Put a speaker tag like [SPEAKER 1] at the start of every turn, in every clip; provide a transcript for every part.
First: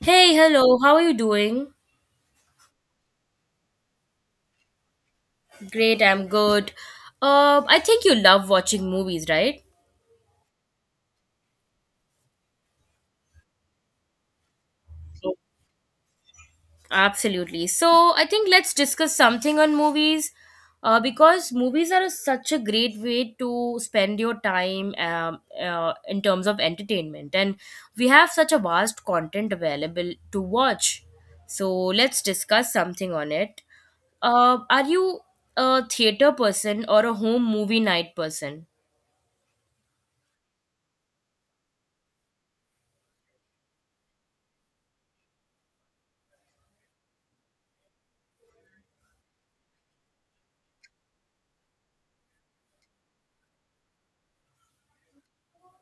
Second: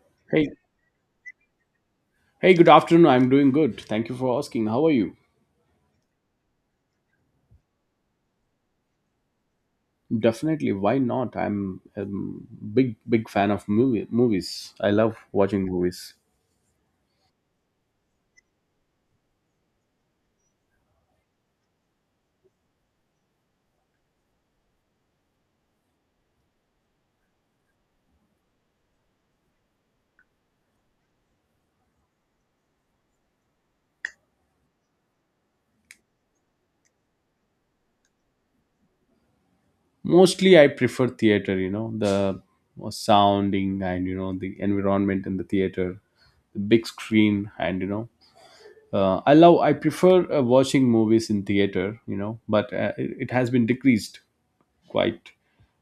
[SPEAKER 1] Hey,
[SPEAKER 2] Hey,
[SPEAKER 1] hello, how are you doing?
[SPEAKER 2] hey, good afternoon. I'm doing good. Thank you for asking. How are you?
[SPEAKER 1] Great, I'm good. I think you love watching movies, right?
[SPEAKER 2] Definitely. Why not? I'm a big, big fan of movies. I love watching movies.
[SPEAKER 1] Absolutely. So, I think let's discuss something on movies because movies are such a great way to spend your time in terms of entertainment, and we have such a vast content available to watch. So, let's discuss something on it. Are you a theater person or a home movie night person?
[SPEAKER 2] Mostly, I prefer theater, you know, the sounding and, you know, the environment in the theater, the big screen, and, you know, I prefer watching movies in theater, you know, but it has been decreased quite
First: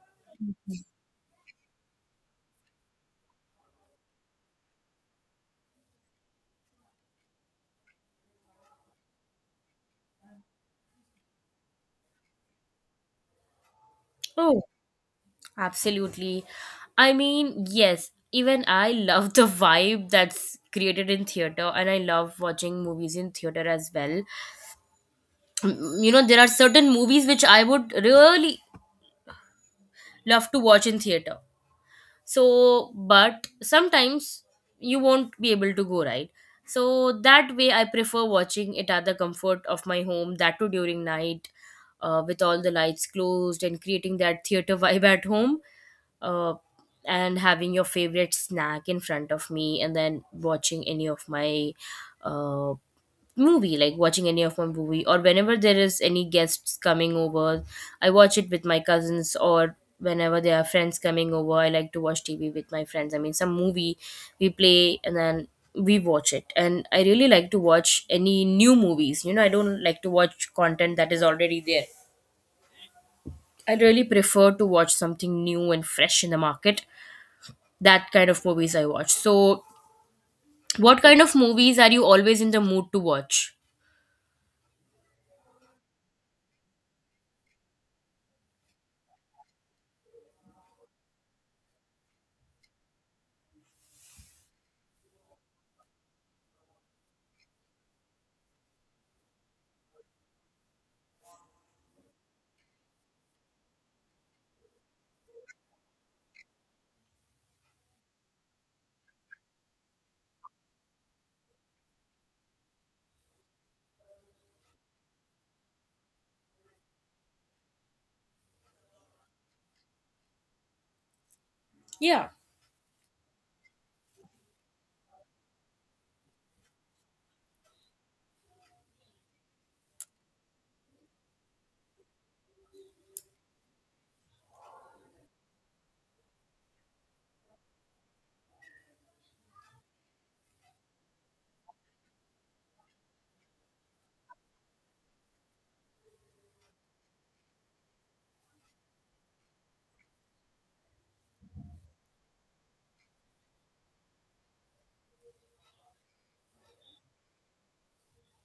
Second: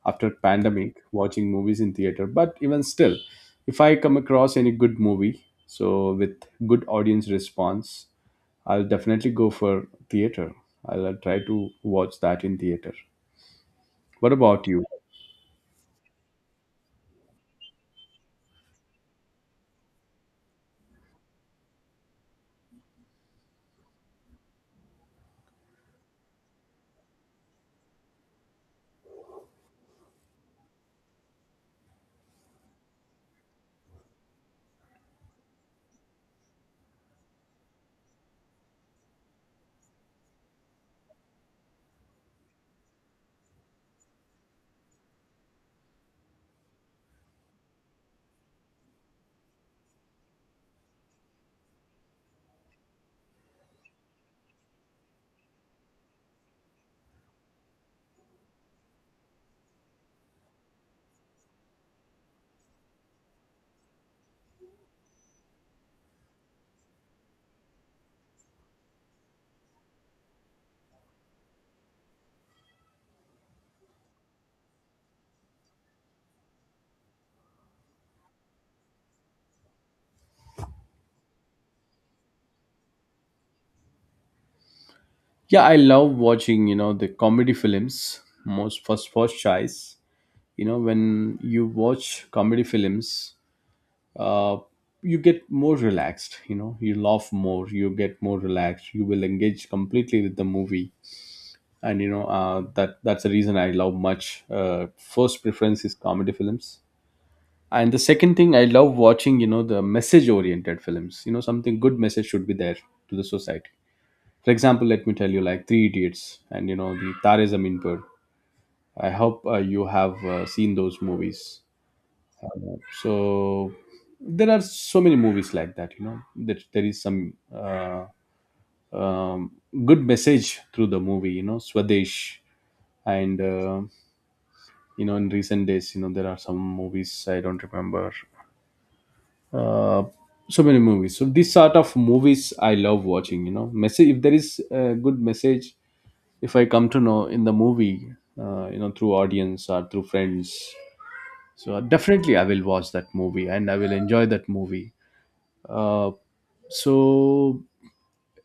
[SPEAKER 2] after pandemic. Watching movies in theater, but even still, if I come across any good movie, so with good audience response, I'll definitely go for theater. I'll try to watch that in theater. What about you?
[SPEAKER 1] Absolutely. I mean, yes, even I love the vibe that's created in theater and I love watching movies in theater as well. Mm, you know, there are certain movies which I would really love to watch in theater. So, but sometimes you won't be able to go, right? So that way I prefer watching it at the comfort of my home, that too during night, with all the lights closed and creating that theater vibe at home uh, and having your favorite snack in front of me and then watching any of my uh, movie, like watching any of my movie, or whenever there is any guests coming over, I watch it with my cousins, or whenever there are friends coming over, I like to watch TV with my friends, I mean some movie we play and then we watch it. And I really like to watch any new movies, you know, I don't like to watch content that is already there. I really prefer to watch something new and fresh in the market. That kind of movies I watch. So, what kind of movies are you always in the mood to watch?
[SPEAKER 2] Yeah, I love watching, you know, the comedy films most. First choice. You know, when you watch comedy films, uh you get more relaxed, you know, you laugh more, you get more relaxed, you will engage completely with the movie. And you know, that's the reason I love much. First preference is comedy films. And the second thing, I love watching, you know, the message oriented films. You know, something, good message should be there to the society. For example, let me tell you, like Three Idiots and, you know, the Tare Zameen Par. I hope you have seen those movies.
[SPEAKER 1] Yeah.
[SPEAKER 2] So there are so many movies like that, you know, that there is some uh, um, good message through the movie, you know, Swadesh. And you know, in recent days, you know, there are some movies I don't remember. uh, so many movies, so this sort of movies I love watching, you know, message, if there is a good message, if I come to know in the movie, you know, through audience or through friends, so definitely I will watch that movie and I will enjoy that movie. uh, so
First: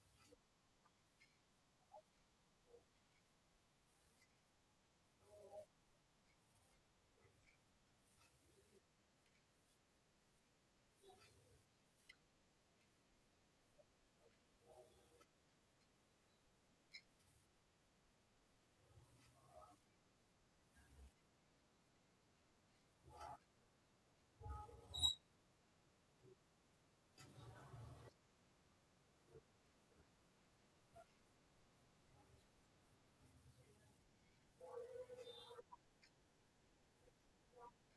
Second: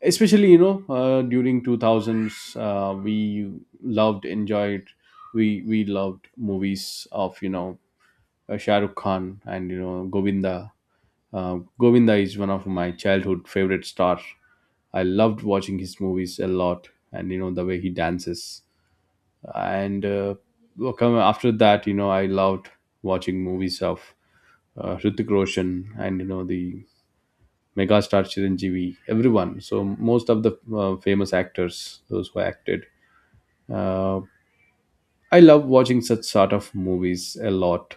[SPEAKER 2] especially, you know, during 2000s, we loved, enjoyed, we loved movies of, you know, Shah Rukh Khan and, you know, Govinda. Govinda is one of my childhood favorite stars. I loved watching his movies a lot, and you know the way he dances. And well, come after that, you know, I loved watching movies of Hrithik Roshan and, you know, the megastar Chiranjeevi, everyone. So most of the famous actors, those who acted. Uh, I love watching such sort of movies a lot.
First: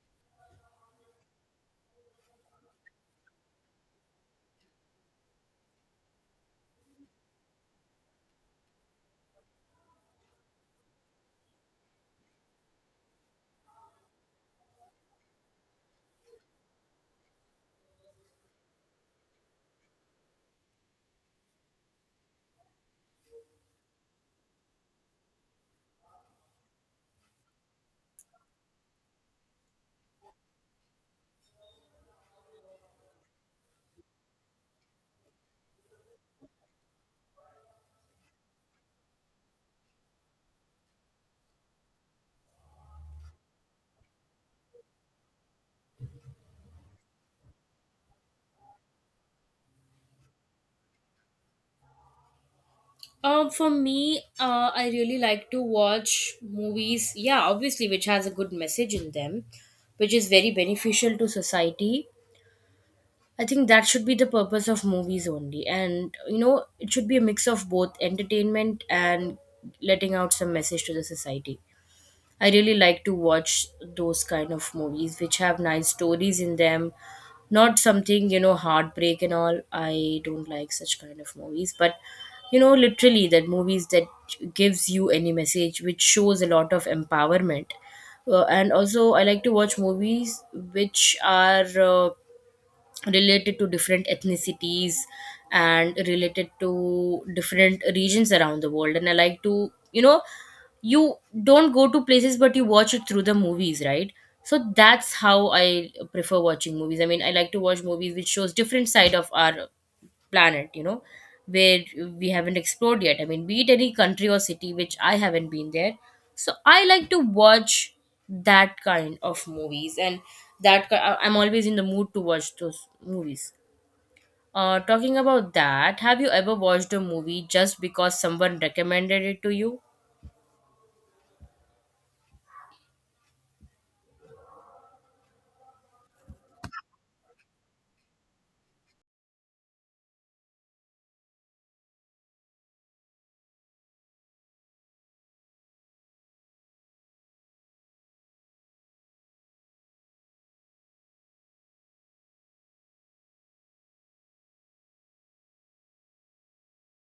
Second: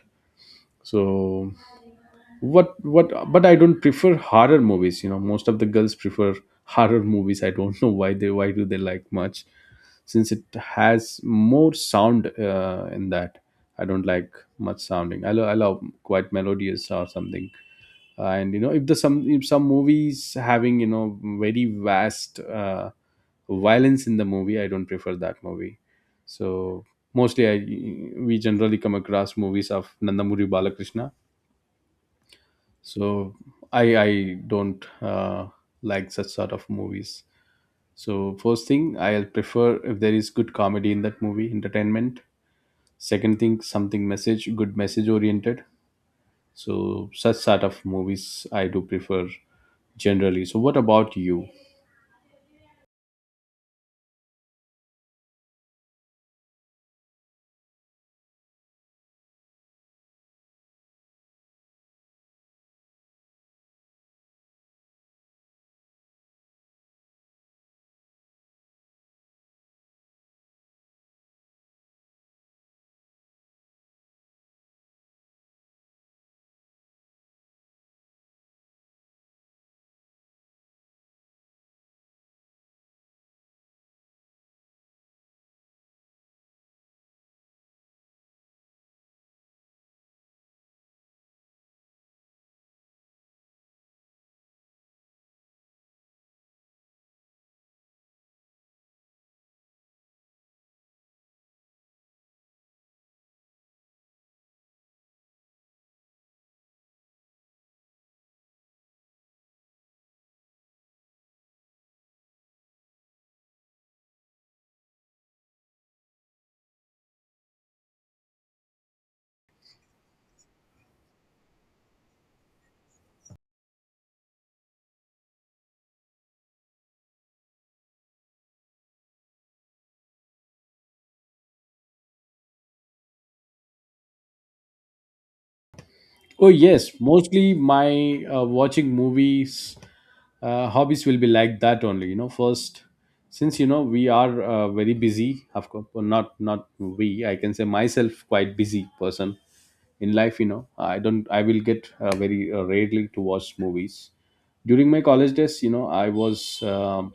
[SPEAKER 2] So what, but I don't prefer horror movies, you know. Most of the girls prefer horror movies. I don't know why they, why do they like much? Since it has more sound in that, I don't like much sounding. I love quite melodious or something. And, you know, if the some if some movies having, you know, very vast violence in the movie, I don't prefer that movie. So mostly I we generally come across movies of Nandamuri Balakrishna. So I don't like such sort of movies. So first thing, I'll prefer, if there is good comedy in that movie, entertainment. Second thing, something message, good message oriented. So such sort of movies I do prefer, generally. So what about you?
[SPEAKER 1] For me, I really like to watch movies. Yeah, obviously, which has a good message in them, which is very beneficial to society. I think that should be the purpose of movies only, and you know, it should be a mix of both entertainment and letting out some message to the society. I really like to watch those kind of movies which have nice stories in them, not something, you know, heartbreak and all. I don't like such kind of movies, but you know, literally that movies that gives you any message which shows a lot of empowerment. And also I like to watch movies which are related to different ethnicities and related to different regions around the world. And I like to, you know, you don't go to places but you watch it through the movies, right? So that's how I prefer watching movies. I mean, I like to watch movies which shows different side of our planet, you know, where we haven't explored yet. I mean, be it any country or city which I haven't been there. So I like to watch that kind of movies. And I'm always in the mood to watch those movies. Talking about that, have you ever watched a movie just because someone recommended it to you?
[SPEAKER 2] Oh yes, mostly my watching movies hobbies will be like that only, you know, first, since, you know, we are very busy, of course. Well, not we, I can say myself, quite busy person in life. You know, I don't I will get very rarely to watch movies. During my college days, you know, I was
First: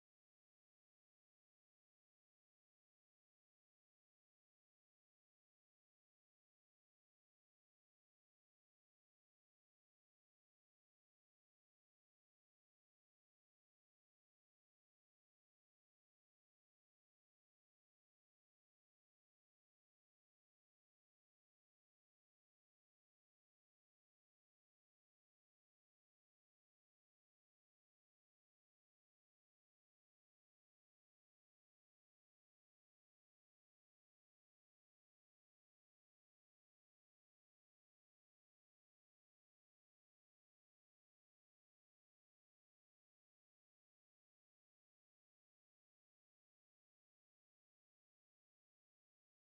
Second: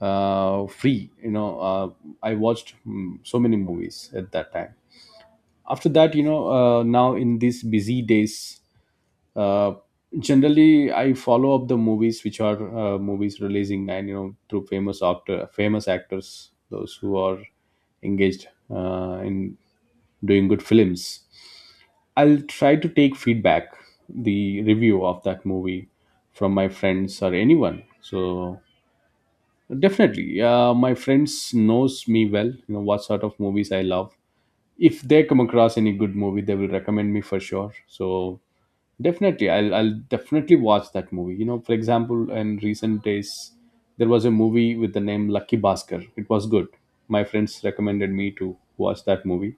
[SPEAKER 2] free, you know. I watched so many movies at that time. After that, you know, now in these busy days, uh, generally I follow up the movies which are movies releasing. And, you know, through famous actors, those who are engaged in doing good films, I'll try to take feedback, the review of that movie, from my friends or anyone. So definitely, my friends knows me well, you know, what sort of movies I love. If they come across any good movie, they will recommend me for sure. So definitely, I'll definitely watch that movie. You know, for example, in recent days, there was a movie with the name Lucky Bhaskar. It was good. My friends recommended me to watch that movie.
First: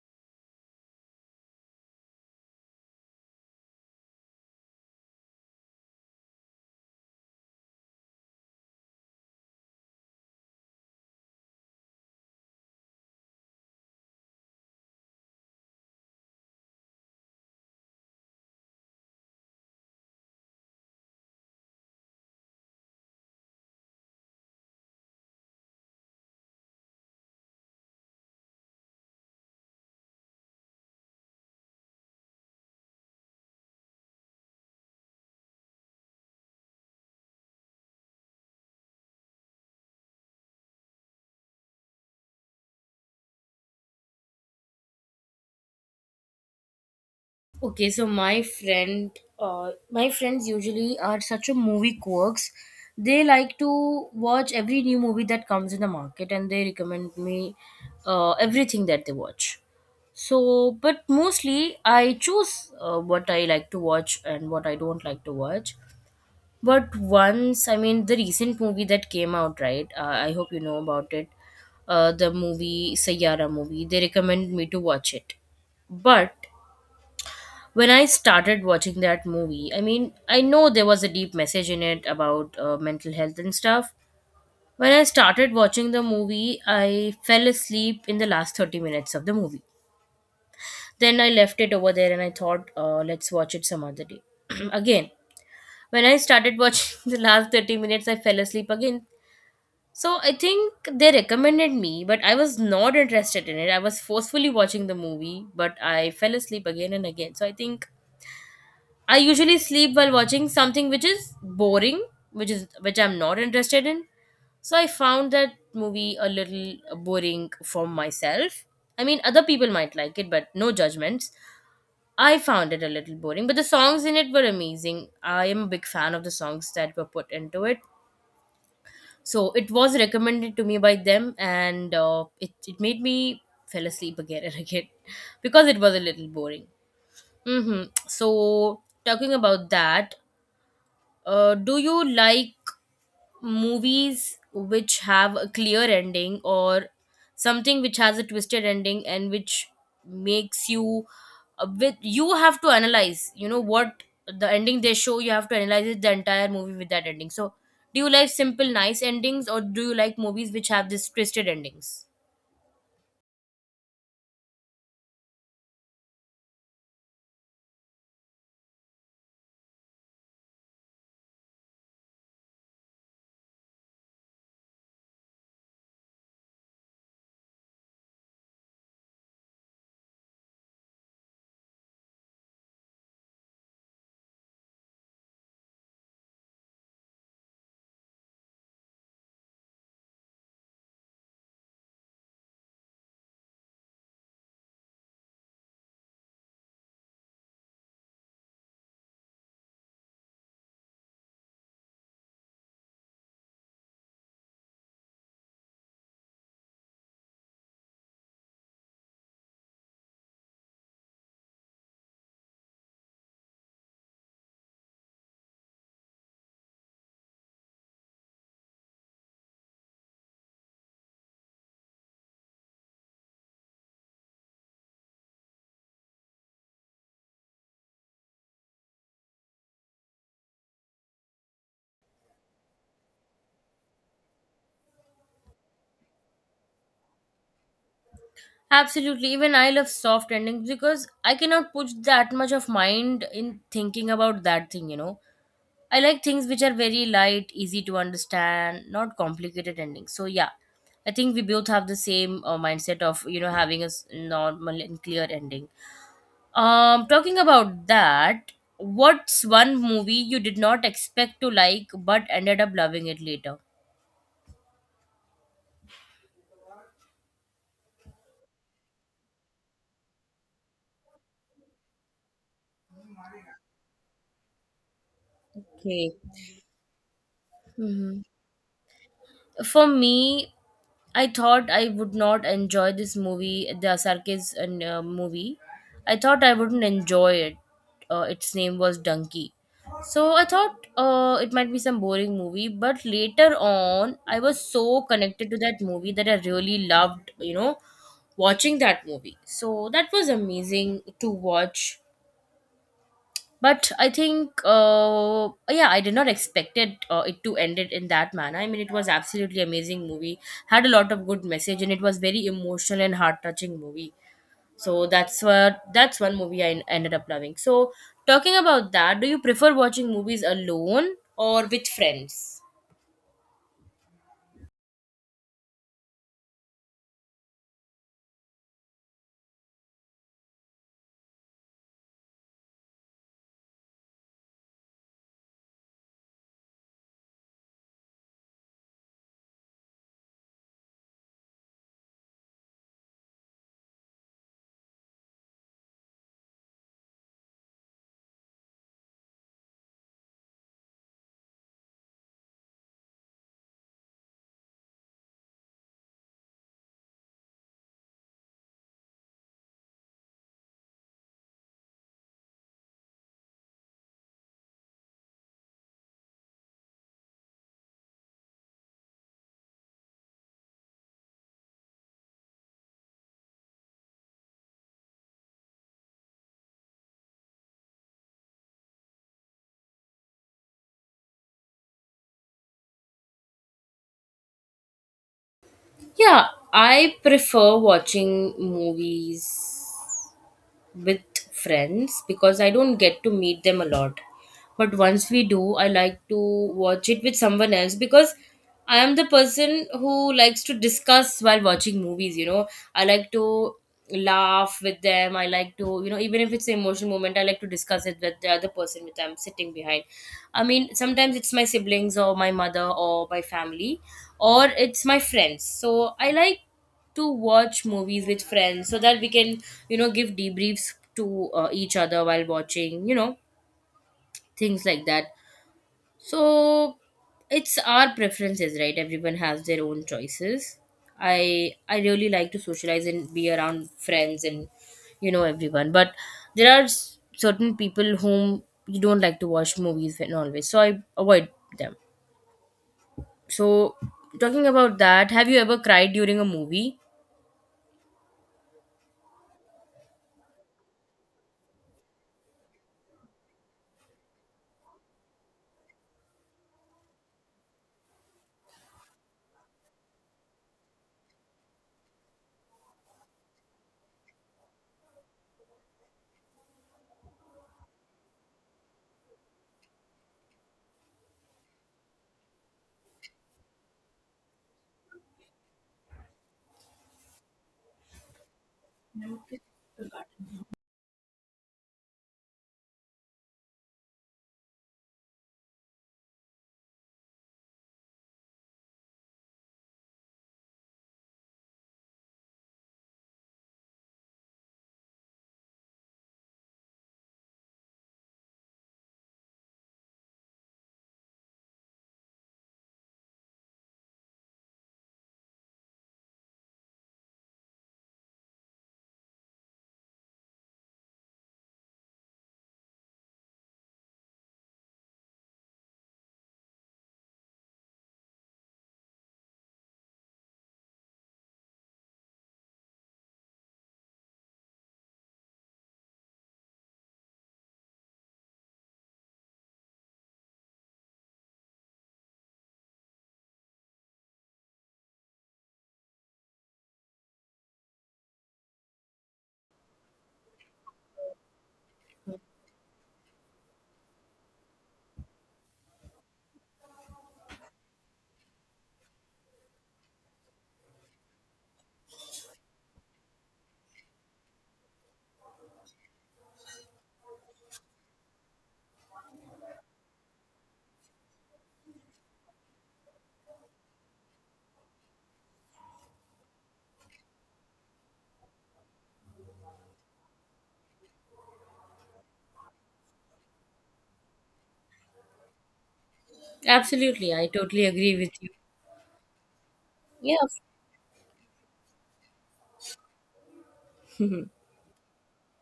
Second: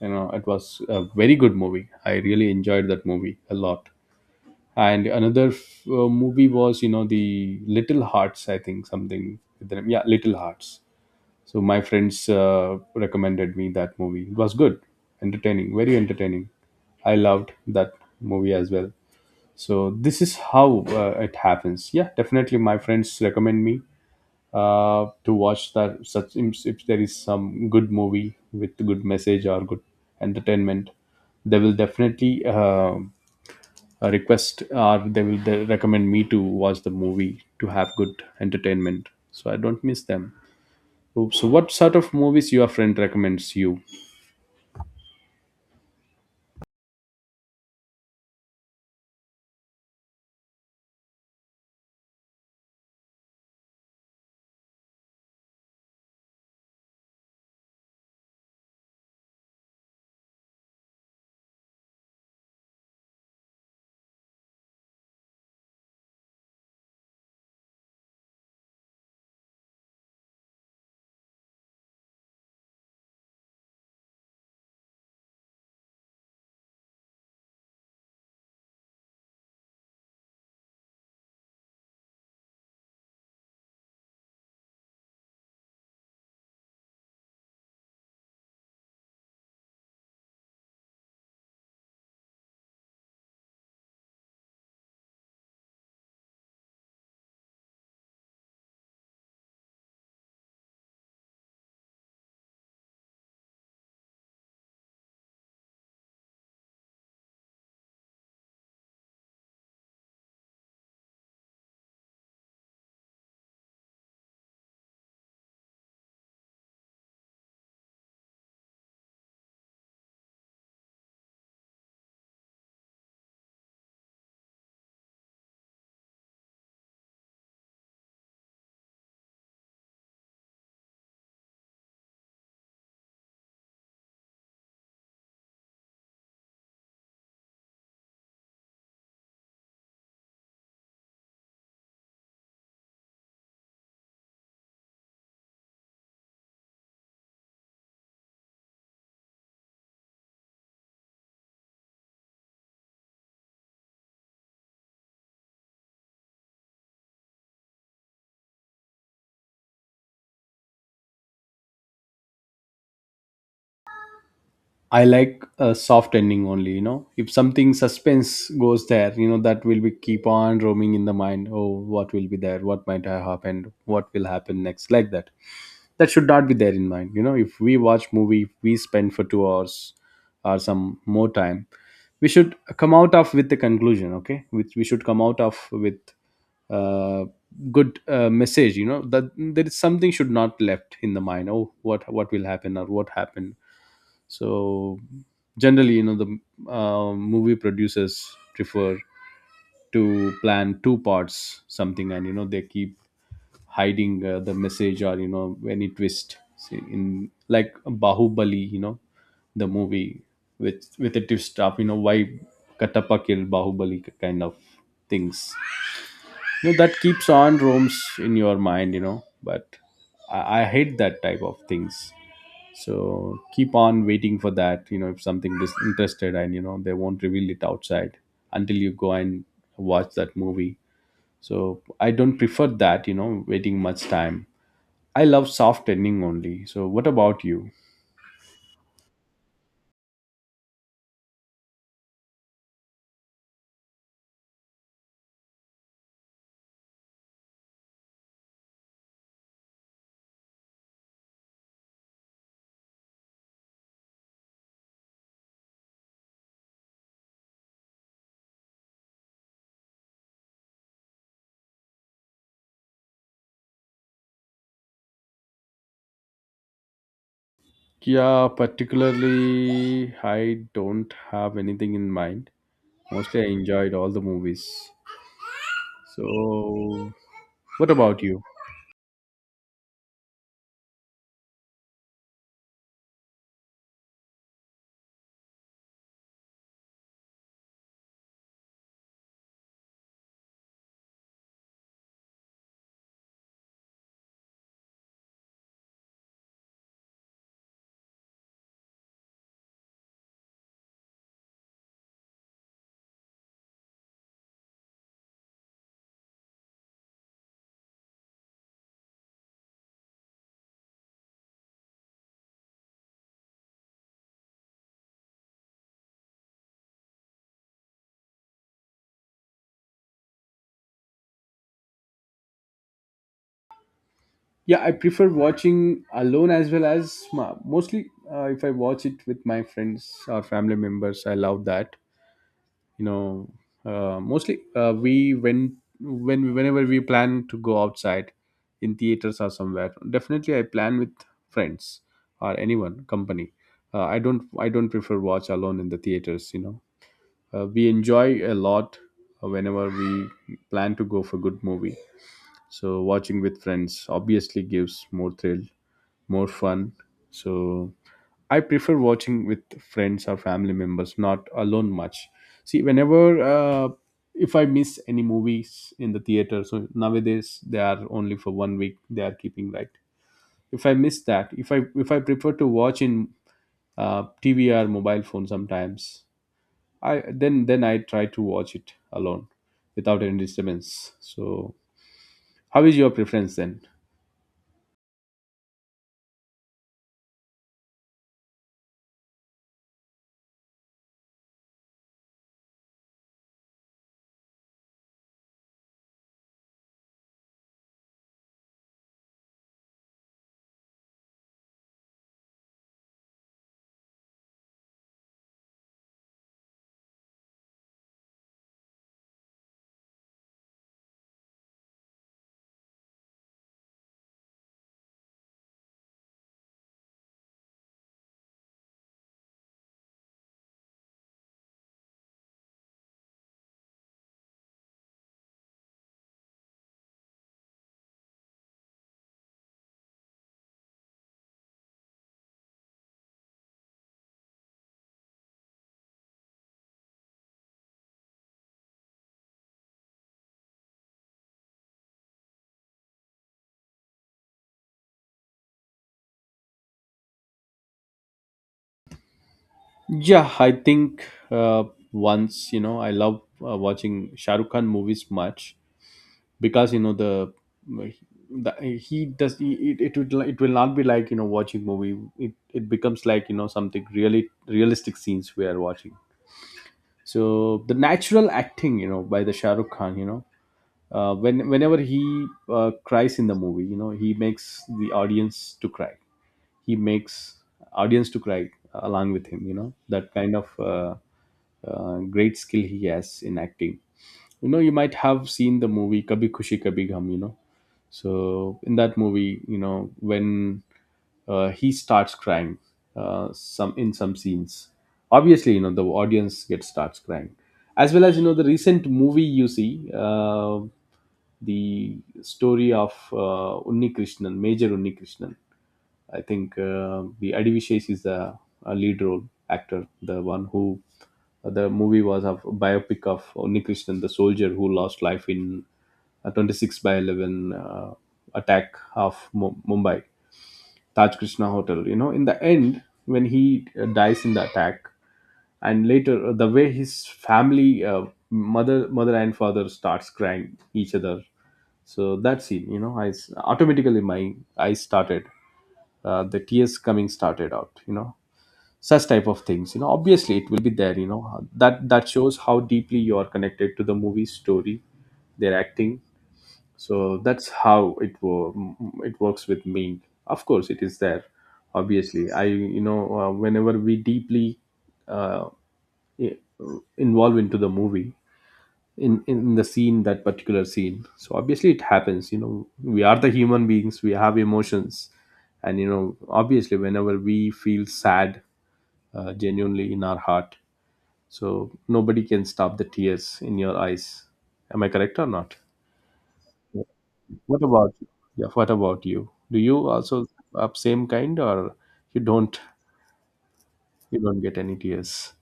[SPEAKER 2] You know, it was a very good movie. I really enjoyed that movie a lot. And another movie was, you know, the Little Hearts. I think something with the name. Yeah, Little Hearts. So my friends recommended me that movie. It was good, entertaining, very entertaining. I loved that movie as well. So this is how it happens. Yeah, definitely my friends recommend me to watch that such, if there is some good movie with good message or good entertainment, they will definitely request, or they will recommend me to watch the movie to have good entertainment. So I don't miss them. So what sort of movies your friend recommends you?
[SPEAKER 1] Okay, so my friend, my friends usually are such a movie quirks. They like to watch every new movie that comes in the market, and they recommend me everything that they watch. So, but mostly I choose what I like to watch and what I don't like to watch. But once, I mean, the recent movie that came out, right? I hope you know about it. The movie Sayara movie. They recommend me to watch it, but when I started watching that movie, I mean, I know there was a deep message in it about mental health and stuff. When I started watching the movie, I fell asleep in the last 30 minutes of the movie. Then I left it over there and I thought, let's watch it some other day. Again, when I started watching the last 30 minutes, I fell asleep again. So I think they recommended me, but I was not interested in it. I was forcefully watching the movie, but I fell asleep again and again. So I think I usually sleep while watching something which is boring, which I'm not interested in. So I found that movie a little boring for myself. I mean, other people might like it, but no judgments. I found it a little boring, but the songs in it were amazing. I am a big fan of the songs that were put into it. So it was recommended to me by them, and it made me fell asleep again and again because it was a little boring. Mm-hmm. So talking about that, do you like movies which have a clear ending, or something which has a twisted ending and which makes you, with you have to analyze, you know, what the ending they show, you have to analyze it, the entire movie with that ending. So do you like simple nice endings, or do you like movies which have this twisted endings?
[SPEAKER 2] I like a soft ending only, you know. If something suspense goes there, you know, that will be keep on roaming in the mind. Oh, what will be there? What might have happened? What will happen next? Like that. That should not be there in mind. You know, if we watch movie, if we spend for 2 hours or some more time, we should come out of with the conclusion, okay? Which we should come out of with uh, good message, you know, that there is something should not left in the mind. Oh, what will happen or what happened? So generally, you know, the movie producers prefer to plan two parts something. And, you know, they keep hiding the message or, you know, any twist. See, in like Bahubali, you know, the movie with a twist of, you know, why Katappa killed Bahubali kind of things, you know, that keeps on roams in your mind, you know. But I hate that type of things. So keep on waiting for that, you know, if something is interested and, you know, they won't reveal it outside until you go and watch that movie. So I don't prefer that, you know, waiting much time. I love soft ending only. So what about you?
[SPEAKER 1] Absolutely. Even I love soft endings because I cannot put that much of mind in thinking about that thing, you know. I like things which are very light, easy to understand, not complicated endings. So yeah, I think we both have the same mindset of, you know, having a normal and clear ending. Talking about that, what's one movie you did not expect to like but ended up loving it later?
[SPEAKER 2] Yeah, particularly I don't have anything in mind. Mostly I enjoyed all the movies.
[SPEAKER 1] Okay.
[SPEAKER 2] So what about you?
[SPEAKER 1] For me, I thought I would not enjoy this movie, the circus and movie, I thought I wouldn't enjoy it. Its name was donkey. So I thought it might be some boring movie, but later on I was so connected to that movie that I really loved, you know, watching that movie. So that was amazing to watch. But I think, yeah, I did not expect it, it to end it in that manner. I mean, it was absolutely amazing movie, had a lot of good message, and it was very emotional and heart touching movie. So that's what, that's one movie I ended up loving. So talking about that, do you prefer watching movies alone or with friends?
[SPEAKER 2] Yeah, I prefer watching alone as well as mostly, if I watch it with my friends or family members. I love that. You know, mostly we, whenever we plan to go outside in theaters or somewhere, definitely I plan with friends or anyone company. I don't prefer watch alone in the theaters. You know, we enjoy a lot whenever we plan to go for good movie. So watching with friends obviously gives more thrill, more fun. So I prefer watching with friends or family members, not alone much. See, whenever if I miss any movies in the theater, so nowadays they are only for one week. They are keeping, right. If I miss that, if I prefer to watch in TV or mobile phone sometimes, I then I try to watch it alone without any disturbance. So, how is your preference then?
[SPEAKER 1] Yeah, I prefer watching movies with friends because I don't get to meet them a lot. But once we do, I like to watch it with someone else because I am the person who likes to discuss while watching movies, you know. I like to laugh with them. I like to, you know, even if it's an emotional moment, I like to discuss it with the other person which I'm sitting behind. I mean, sometimes it's my siblings or my mother or my family or it's my friends. So I like to watch movies with friends so that we can, you know, give debriefs to each other while watching, you know, things like that. So it's our preferences, right? Everyone has their own choices. I really like to socialize and be around friends and, you know, everyone. But there are certain people whom you don't like to watch movies with and always, so I avoid them. So talking about that, have you ever cried during a movie?
[SPEAKER 2] Yeah, I think uh, once, you know, I love watching Shah Rukh Khan movies much, because, you know, the he does he, it would it will not be like, you know, watching movie. It becomes like, you know, something really realistic scenes we are watching. So the natural acting, you know, by the Shah Rukh Khan, you know, whenever he cries in the movie, you know, he makes the audience to cry, he makes audience to cry along with him, you know, that kind of. Great skill he has in acting. You know, you might have seen the movie Kabhi Khushi Kabhi Gham. You know, so in that movie, you know, when he starts crying, some in some scenes, obviously, you know, the audience gets starts crying, as well as, you know, the recent movie you see, the story of Unni Krishnan, Major Unni Krishnan. I think the Adivishesh is the lead role actor, the one who the movie was a biopic of Onni Krishnan, the soldier who lost life in a 26 by 11 attack of Mumbai, Taj Krishna Hotel. You know, in the end, when he dies in the attack, and later the way his family, mother and father starts crying each other. So that scene, automatically my eyes started the tears coming started out. Such type of things, obviously it will be there, that shows how deeply you are connected to the movie story, their acting. So that's how it wo- mm, It works with me. Of course it is there. Obviously, I you know whenever we deeply uh, i- involve into the movie, in the scene, that particular scene, so obviously it happens. You know, we are the human beings, we have emotions, and you know, obviously, whenever we feel sad, genuinely in our heart, so nobody can stop the tears in your eyes. Am I correct or not?
[SPEAKER 1] Absolutely, I
[SPEAKER 2] What
[SPEAKER 1] totally
[SPEAKER 2] about
[SPEAKER 1] agree
[SPEAKER 2] you?
[SPEAKER 1] with you.
[SPEAKER 2] Yeah, what about you? Do you
[SPEAKER 1] Yeah,
[SPEAKER 2] also have same kind, or you don't, you don't get any tears?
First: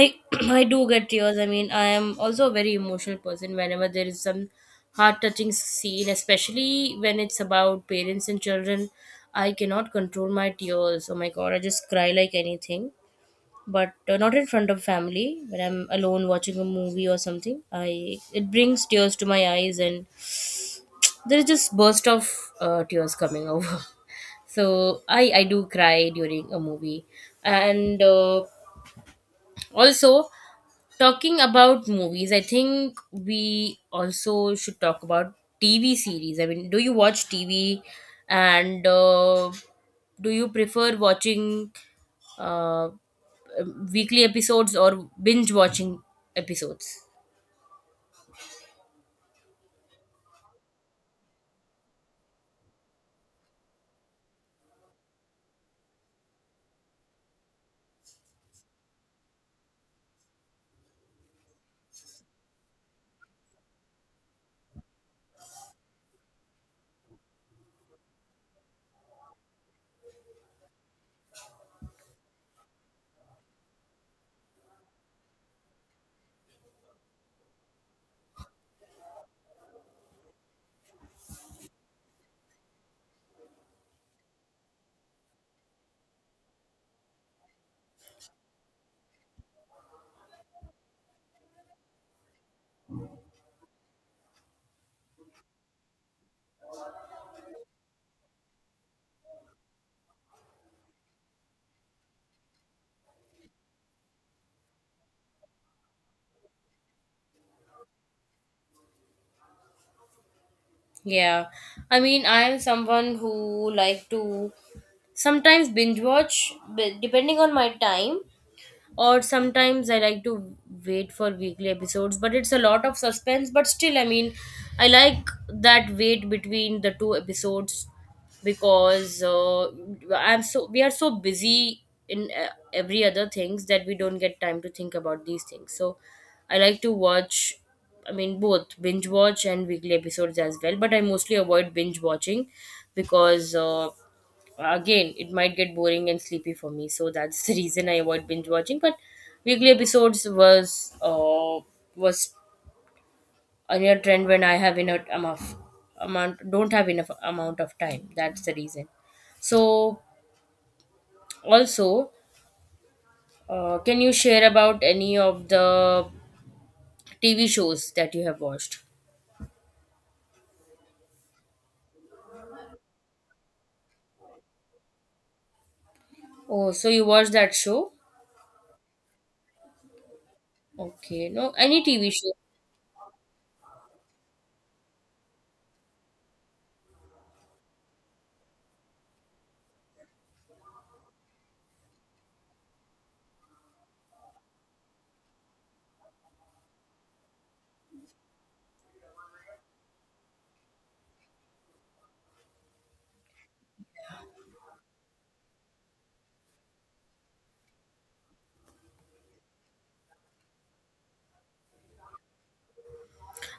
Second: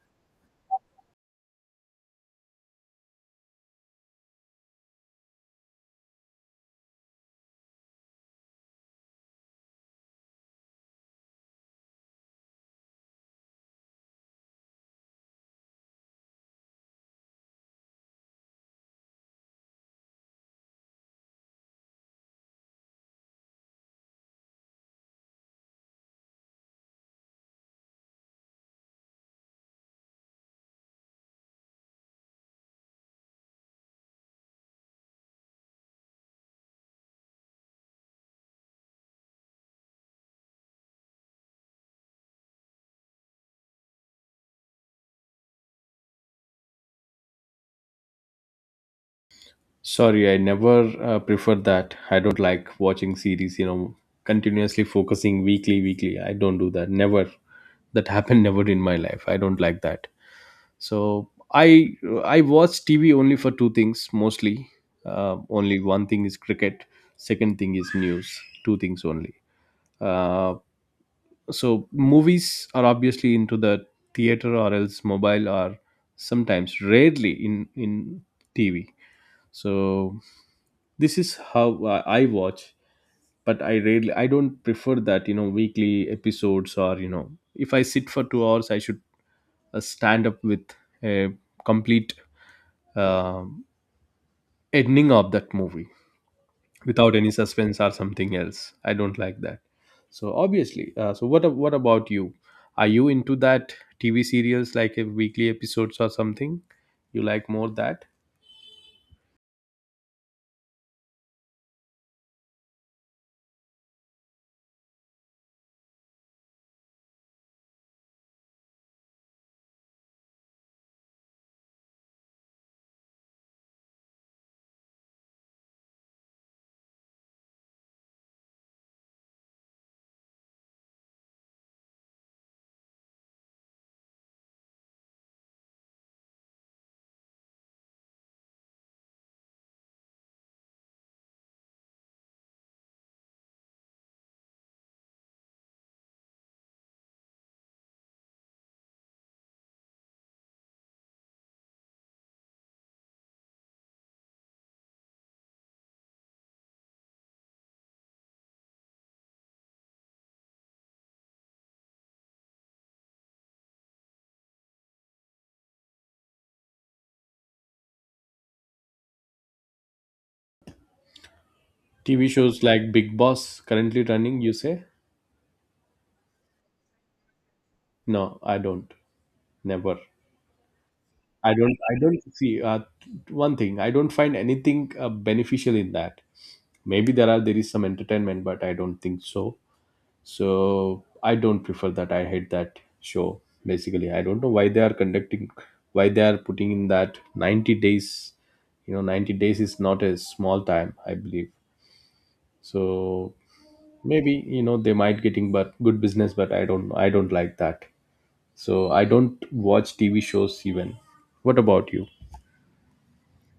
[SPEAKER 1] I I do get tears. I mean, I am also a very emotional person whenever there is some heart-touching scene, especially when it's about parents and children. I cannot control my tears. Oh my God, I just cry like anything. But not in front of family. When I'm alone watching a movie or something, I it brings tears to my eyes, and there is just burst of tears coming over. So I do cry during a movie, and also. Talking about movies, I think we also should talk about TV series. I mean, do you watch TV and do you prefer watching uh, weekly episodes or binge watching episodes?
[SPEAKER 2] Sorry, I never prefer that. I don't like watching series, you know, continuously focusing weekly, weekly. I don't do that. Never. That happened never in my life. I don't like that. So I watch TV only for two things mostly. Only one thing is cricket. Second thing is news. Two things only. Uh, so movies are obviously into the theater or else mobile or sometimes rarely in TV. So this is how I watch. But I rarely, I don't prefer that, you know, weekly episodes, or you know, if I sit for 2 hours, I should stand up with a complete uh, ending of that movie, without any suspense or something else. I don't like that. So obviously, what about you? Are you into that TV serials, like a weekly episodes or something, you like more that?
[SPEAKER 1] Yeah. I mean, I am someone who like to sometimes binge watch but depending on my time, or sometimes I like to wait for weekly episodes. But it's a lot of suspense, but still, I mean, I like that wait between the two episodes because, I'm so we are so busy in every other things that we don't get time to think about these things. So I like to watch, I mean, both binge watch and weekly episodes as well, but I mostly avoid binge watching because, again, it might get boring and sleepy for me. So that's the reason I avoid binge watching. But weekly episodes was was a near trend when I have enough amount amount don't have enough amount of time. That's the reason. So also, can you share about any of the TV shows that you have watched?
[SPEAKER 2] TV shows like Big Boss currently running, you say?
[SPEAKER 1] Oh, so you watched that show?
[SPEAKER 2] No, I don't. Never.
[SPEAKER 1] Okay, no,
[SPEAKER 2] I don't,
[SPEAKER 1] any
[SPEAKER 2] I
[SPEAKER 1] TV
[SPEAKER 2] don't
[SPEAKER 1] show.
[SPEAKER 2] see, one thing, I don't find anything beneficial in that. Maybe there are, there is some entertainment, but I don't think so. So I don't prefer that. I hate that show. Basically, I don't know why they are conducting, why they are putting in that 90 days. You know, 90 days is not a small time, I believe. So maybe, you know, they might getting but good business, but I don't like that. So I don't watch TV shows even. What about you?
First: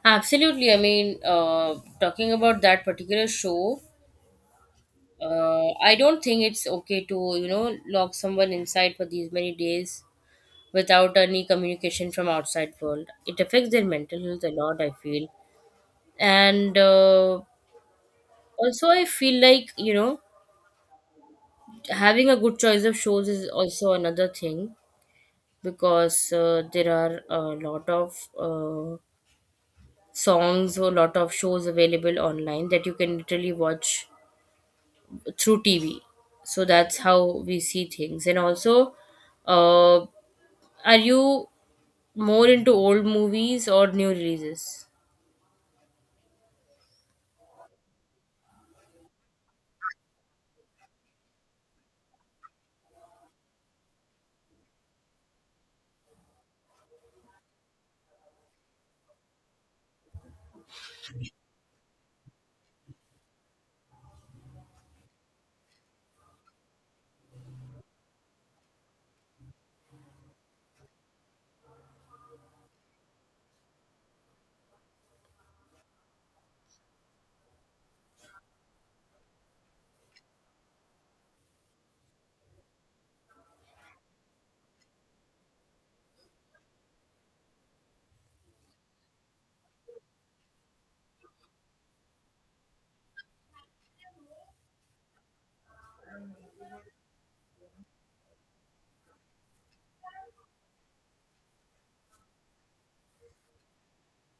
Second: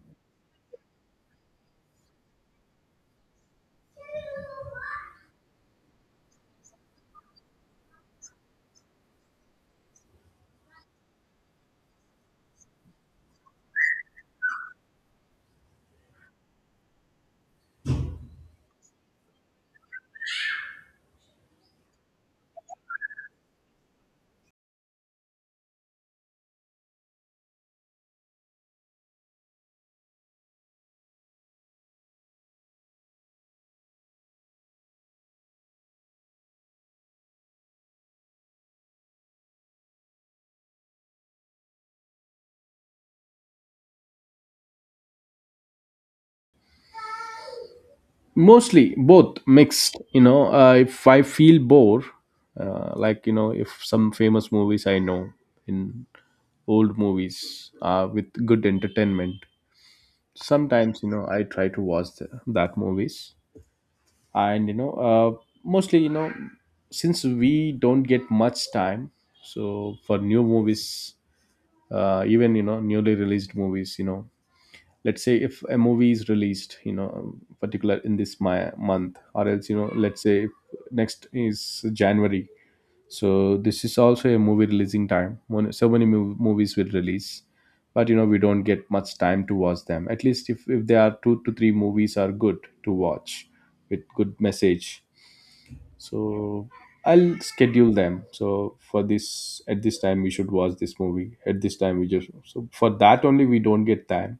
[SPEAKER 1] Absolutely. I mean, talking about that particular show, I don't think it's okay to, you know, lock someone inside for these many days without any communication from outside world. It affects their mental health a lot, I feel. And also I feel like, you know, having a good choice of shows is also another thing because there are a lot of songs or lot of shows available online that you can literally watch through TV. So that's how we see things. Uh, Are you more into old movies or new releases?
[SPEAKER 2] Mostly both mixed, you know. Uh, if I feel bored Like, you know, if some famous movies I know in old movies with good entertainment, sometimes, you know, I try to watch that movies. And you know, mostly, you know, since we don't get much time, so for new movies, even you know, newly released movies, you know, let's say if a movie is released, you know, particular in this my month, or else you know, let's say if next is January. So this is also a movie releasing time, when so many movies will release. But you know, we don't get much time to watch them. At least if there are 2 to 3 movies are good to watch, with good message, so I'll schedule them. So for this, at this time we should watch this movie, at this time we just, so for that only we don't get time.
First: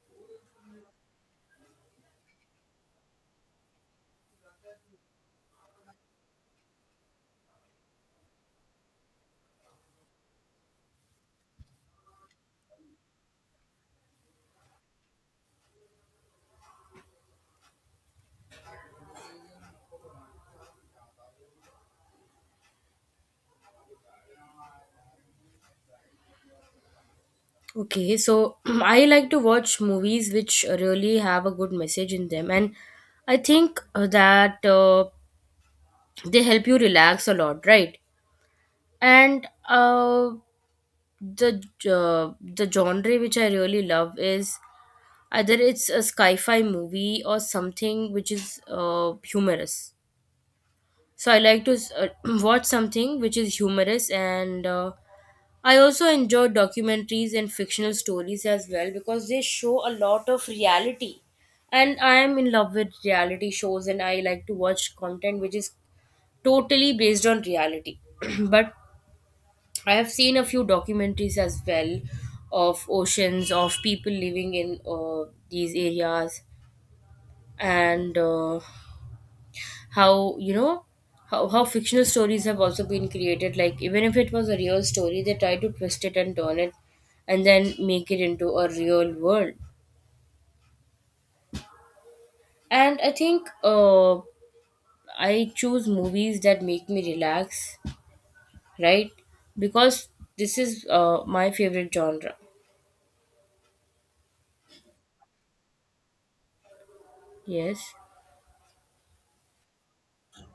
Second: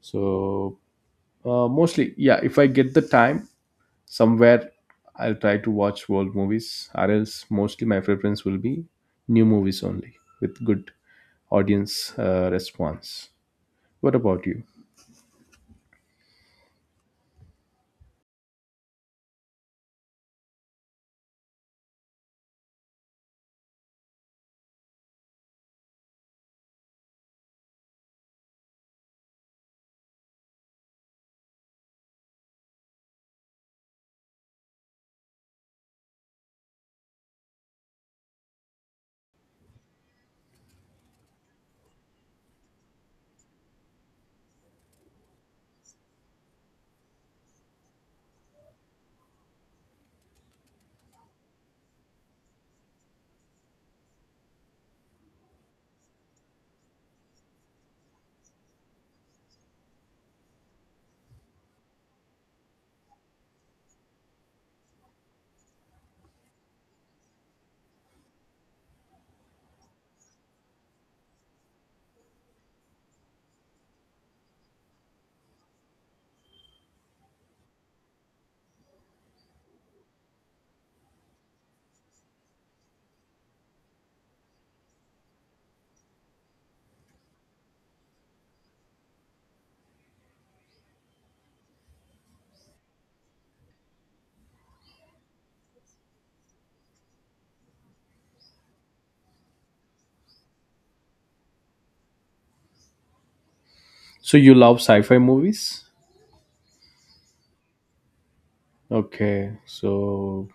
[SPEAKER 2] So mostly, yeah. If I get the time somewhere, I'll try to watch world movies. Or else, mostly my preference will be new movies only, with good audience response. What about you?
[SPEAKER 1] Okay, so I like to watch movies which really have a good message in them, and I think that they help you relax a lot, right? And the the genre which I really love is either it's a sci-fi movie or something which is humorous. So I like to watch something which is humorous, and I also enjoy documentaries and fictional stories as well because they show a lot of reality. And I am in love with reality shows, and I like to watch content which is totally based on reality. But I have seen a few documentaries as well of oceans, of people living in these areas, and how you know how fictional stories have also been created, like even if it was a real story they try to twist it and turn it and then make it into a real world. And I think I choose movies that make me relax, right? Because this is my favorite genre.
[SPEAKER 2] So you love sci-fi movies?
[SPEAKER 1] Yes.
[SPEAKER 2] Okay, so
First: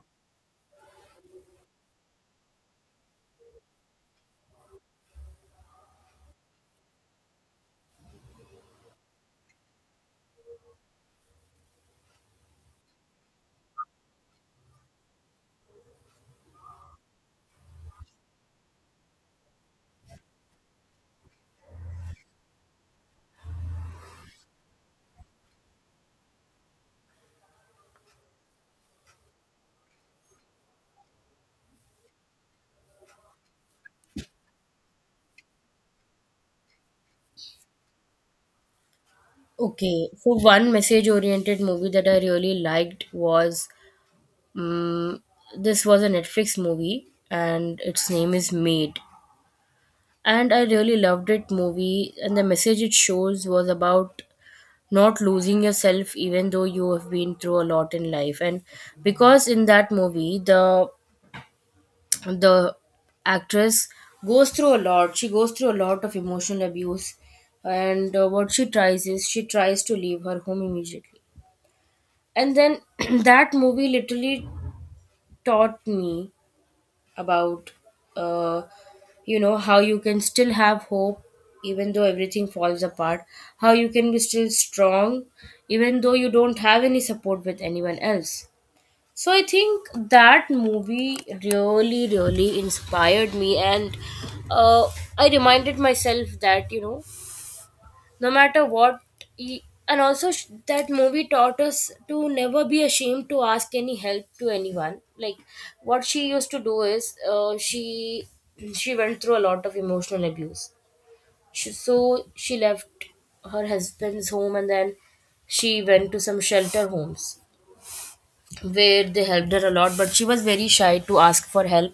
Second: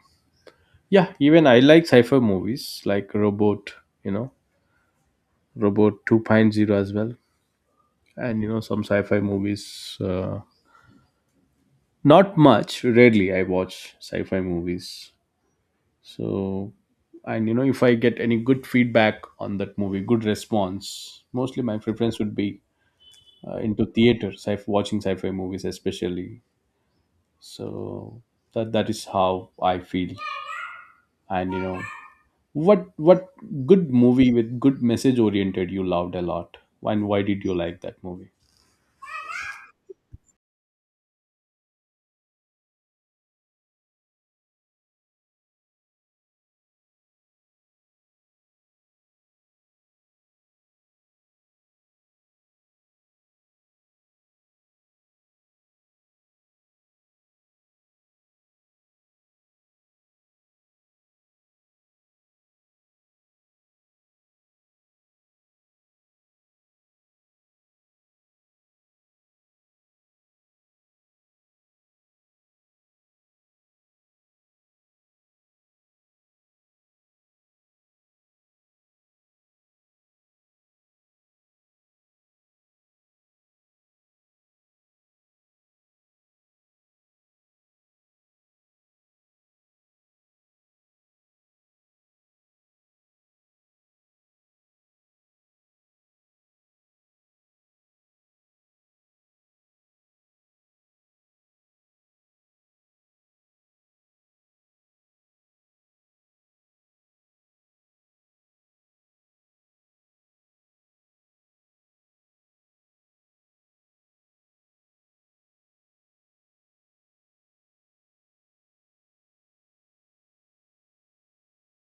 [SPEAKER 2] yeah, even I like sci-fi movies like Robot, you know, Robot 2.0 as well, and you know, some sci-fi movies. Not much, rarely I watch sci-fi movies. So, and you know, if I get any good feedback on that movie, good response, mostly my preference would be into theater, watching sci-fi movies especially. So that is how I feel. And you know, what good movie with good message oriented you loved a lot, and why did you like that movie?
[SPEAKER 1] Okay, so one message oriented movie that I really liked was um, this was a Netflix movie and its name is Made. And I really loved it movie and the message it shows was about not losing yourself even though you have been through a lot in life, and because in that movie the actress goes through a lot. She goes through a lot of emotional abuse, and what she tries is she tries to leave her home immediately, and then that movie literally taught me about uh, you know how you can still have hope even though everything falls apart, how you can be still strong even though you don't have any support with anyone else. So I think that movie really really inspired me, and uh, I reminded myself that you know, no matter what and also that movie taught us to never be ashamed to ask any help to anyone. Like what she used to do is, she went through a lot of emotional abuse. She, so she left her husband's home, and then she went to some shelter homes where they helped her a lot, but she was very shy to ask for help.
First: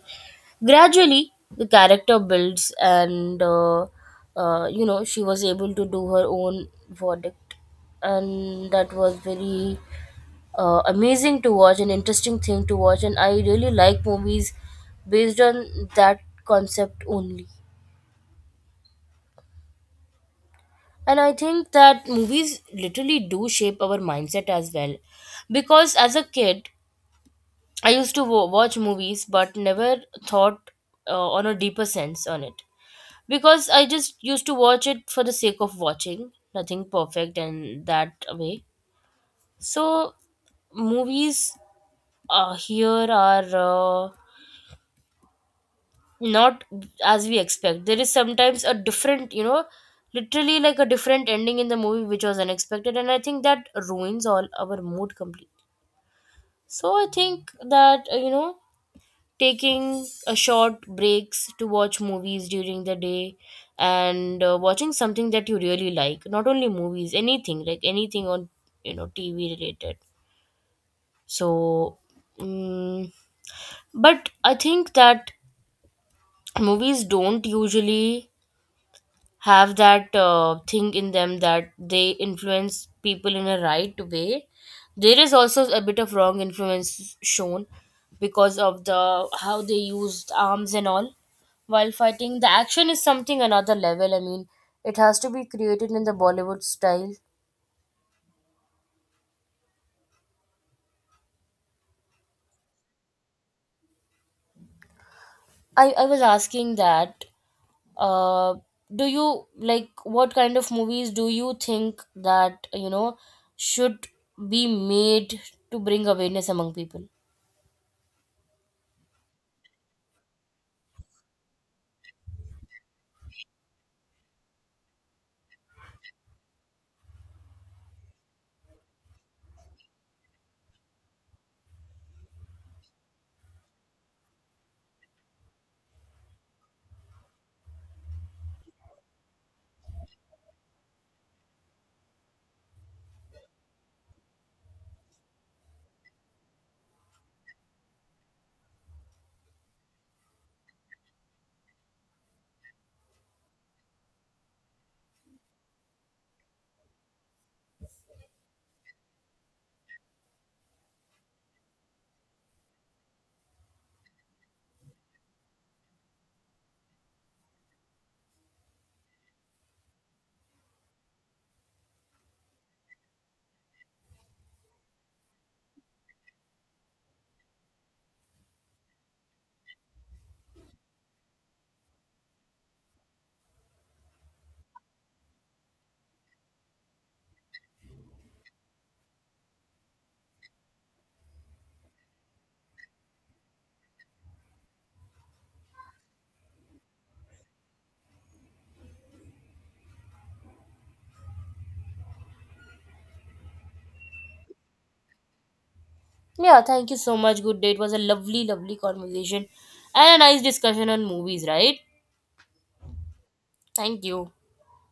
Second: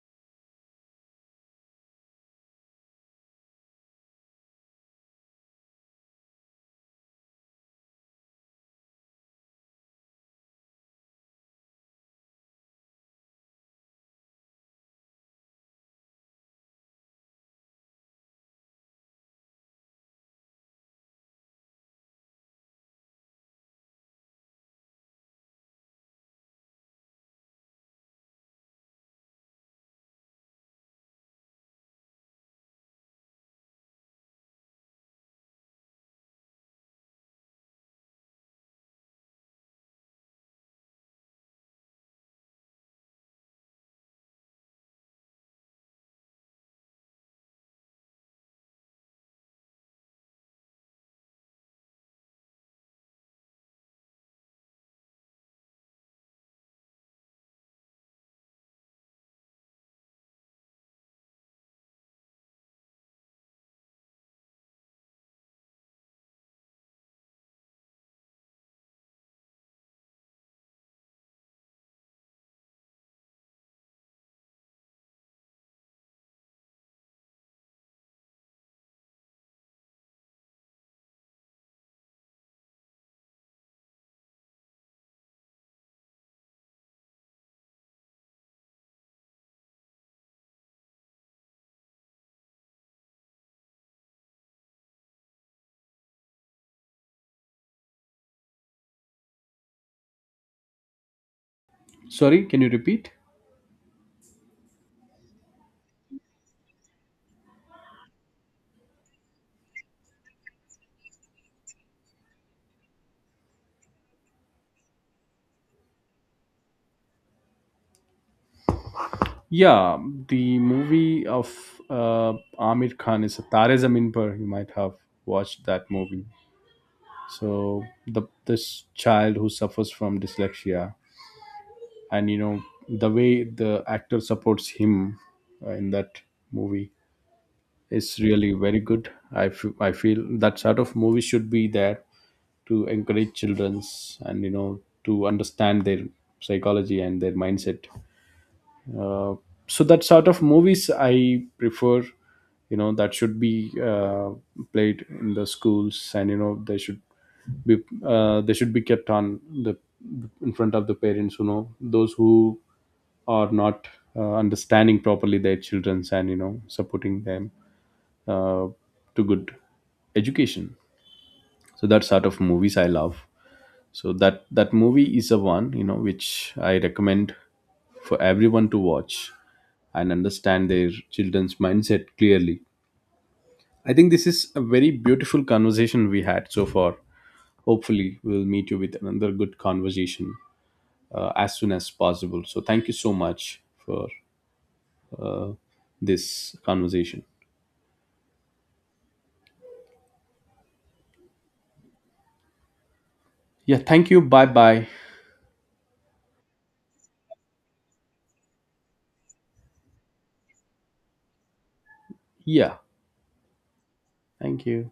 [SPEAKER 1] Gradually, the character builds, and you know, she was able to do her own verdict, and that was very amazing to watch, an interesting thing to watch, and I really like movies based on that concept only. And I think that movies literally do shape our mindset as well. Because as a kid, I used to wa watch movies, but never thought on a deeper sense on it, because I just used to watch it for the sake of watching, nothing perfect and that way. So movies here are not as we expect. There is sometimes a different, you know, literally like a different ending in the movie which was unexpected, and I think that ruins all our mood completely. So I think that you know, taking a short breaks to watch movies during the day, and watching something that you really like, not only movies, anything, like anything on you know tv related. So mm, but I think that movies don't usually have that thing in them that they influence people in a right way. There is also a bit of wrong influence shown because of the how they used arms and all. While fighting, the action is something another level, I mean, it has to be created in the Bollywood style.
[SPEAKER 2] Sorry, can you repeat?
[SPEAKER 1] I was asking that, uh, do you like what kind of movies do you think that you know should be made to bring awareness among people?
[SPEAKER 2] Yeah, the movie of uh, Amir Khan is Tare Zameen Par. You might have watched that movie. So the, this child who suffers from dyslexia, and you know, the way the actor supports him in that movie is really very good. I feel, I feel that sort of movie should be there, to encourage children's and you know, to understand their psychology and their mindset. uh, so that sort of movies I prefer, you know, that should be played in the schools, and you know, be, they should be kept on the, in front of the parents, you know, those who are not understanding properly their children's and you know, supporting them uh, to good education. So that sort of movies I love. So that movie is a one, you know, which I recommend for everyone to watch and understand their children's mindset clearly. I think this is a very beautiful conversation we had so far. Hopefully we'll meet you with another good conversation as soon as possible. So thank you so much for this conversation. Yeah, thank you. Bye bye.
[SPEAKER 1] Yeah, thank you so much. Good day. It was a lovely, lovely conversation and a nice discussion on movies, right?
[SPEAKER 2] Yeah,
[SPEAKER 1] Thank you.
[SPEAKER 2] thank you.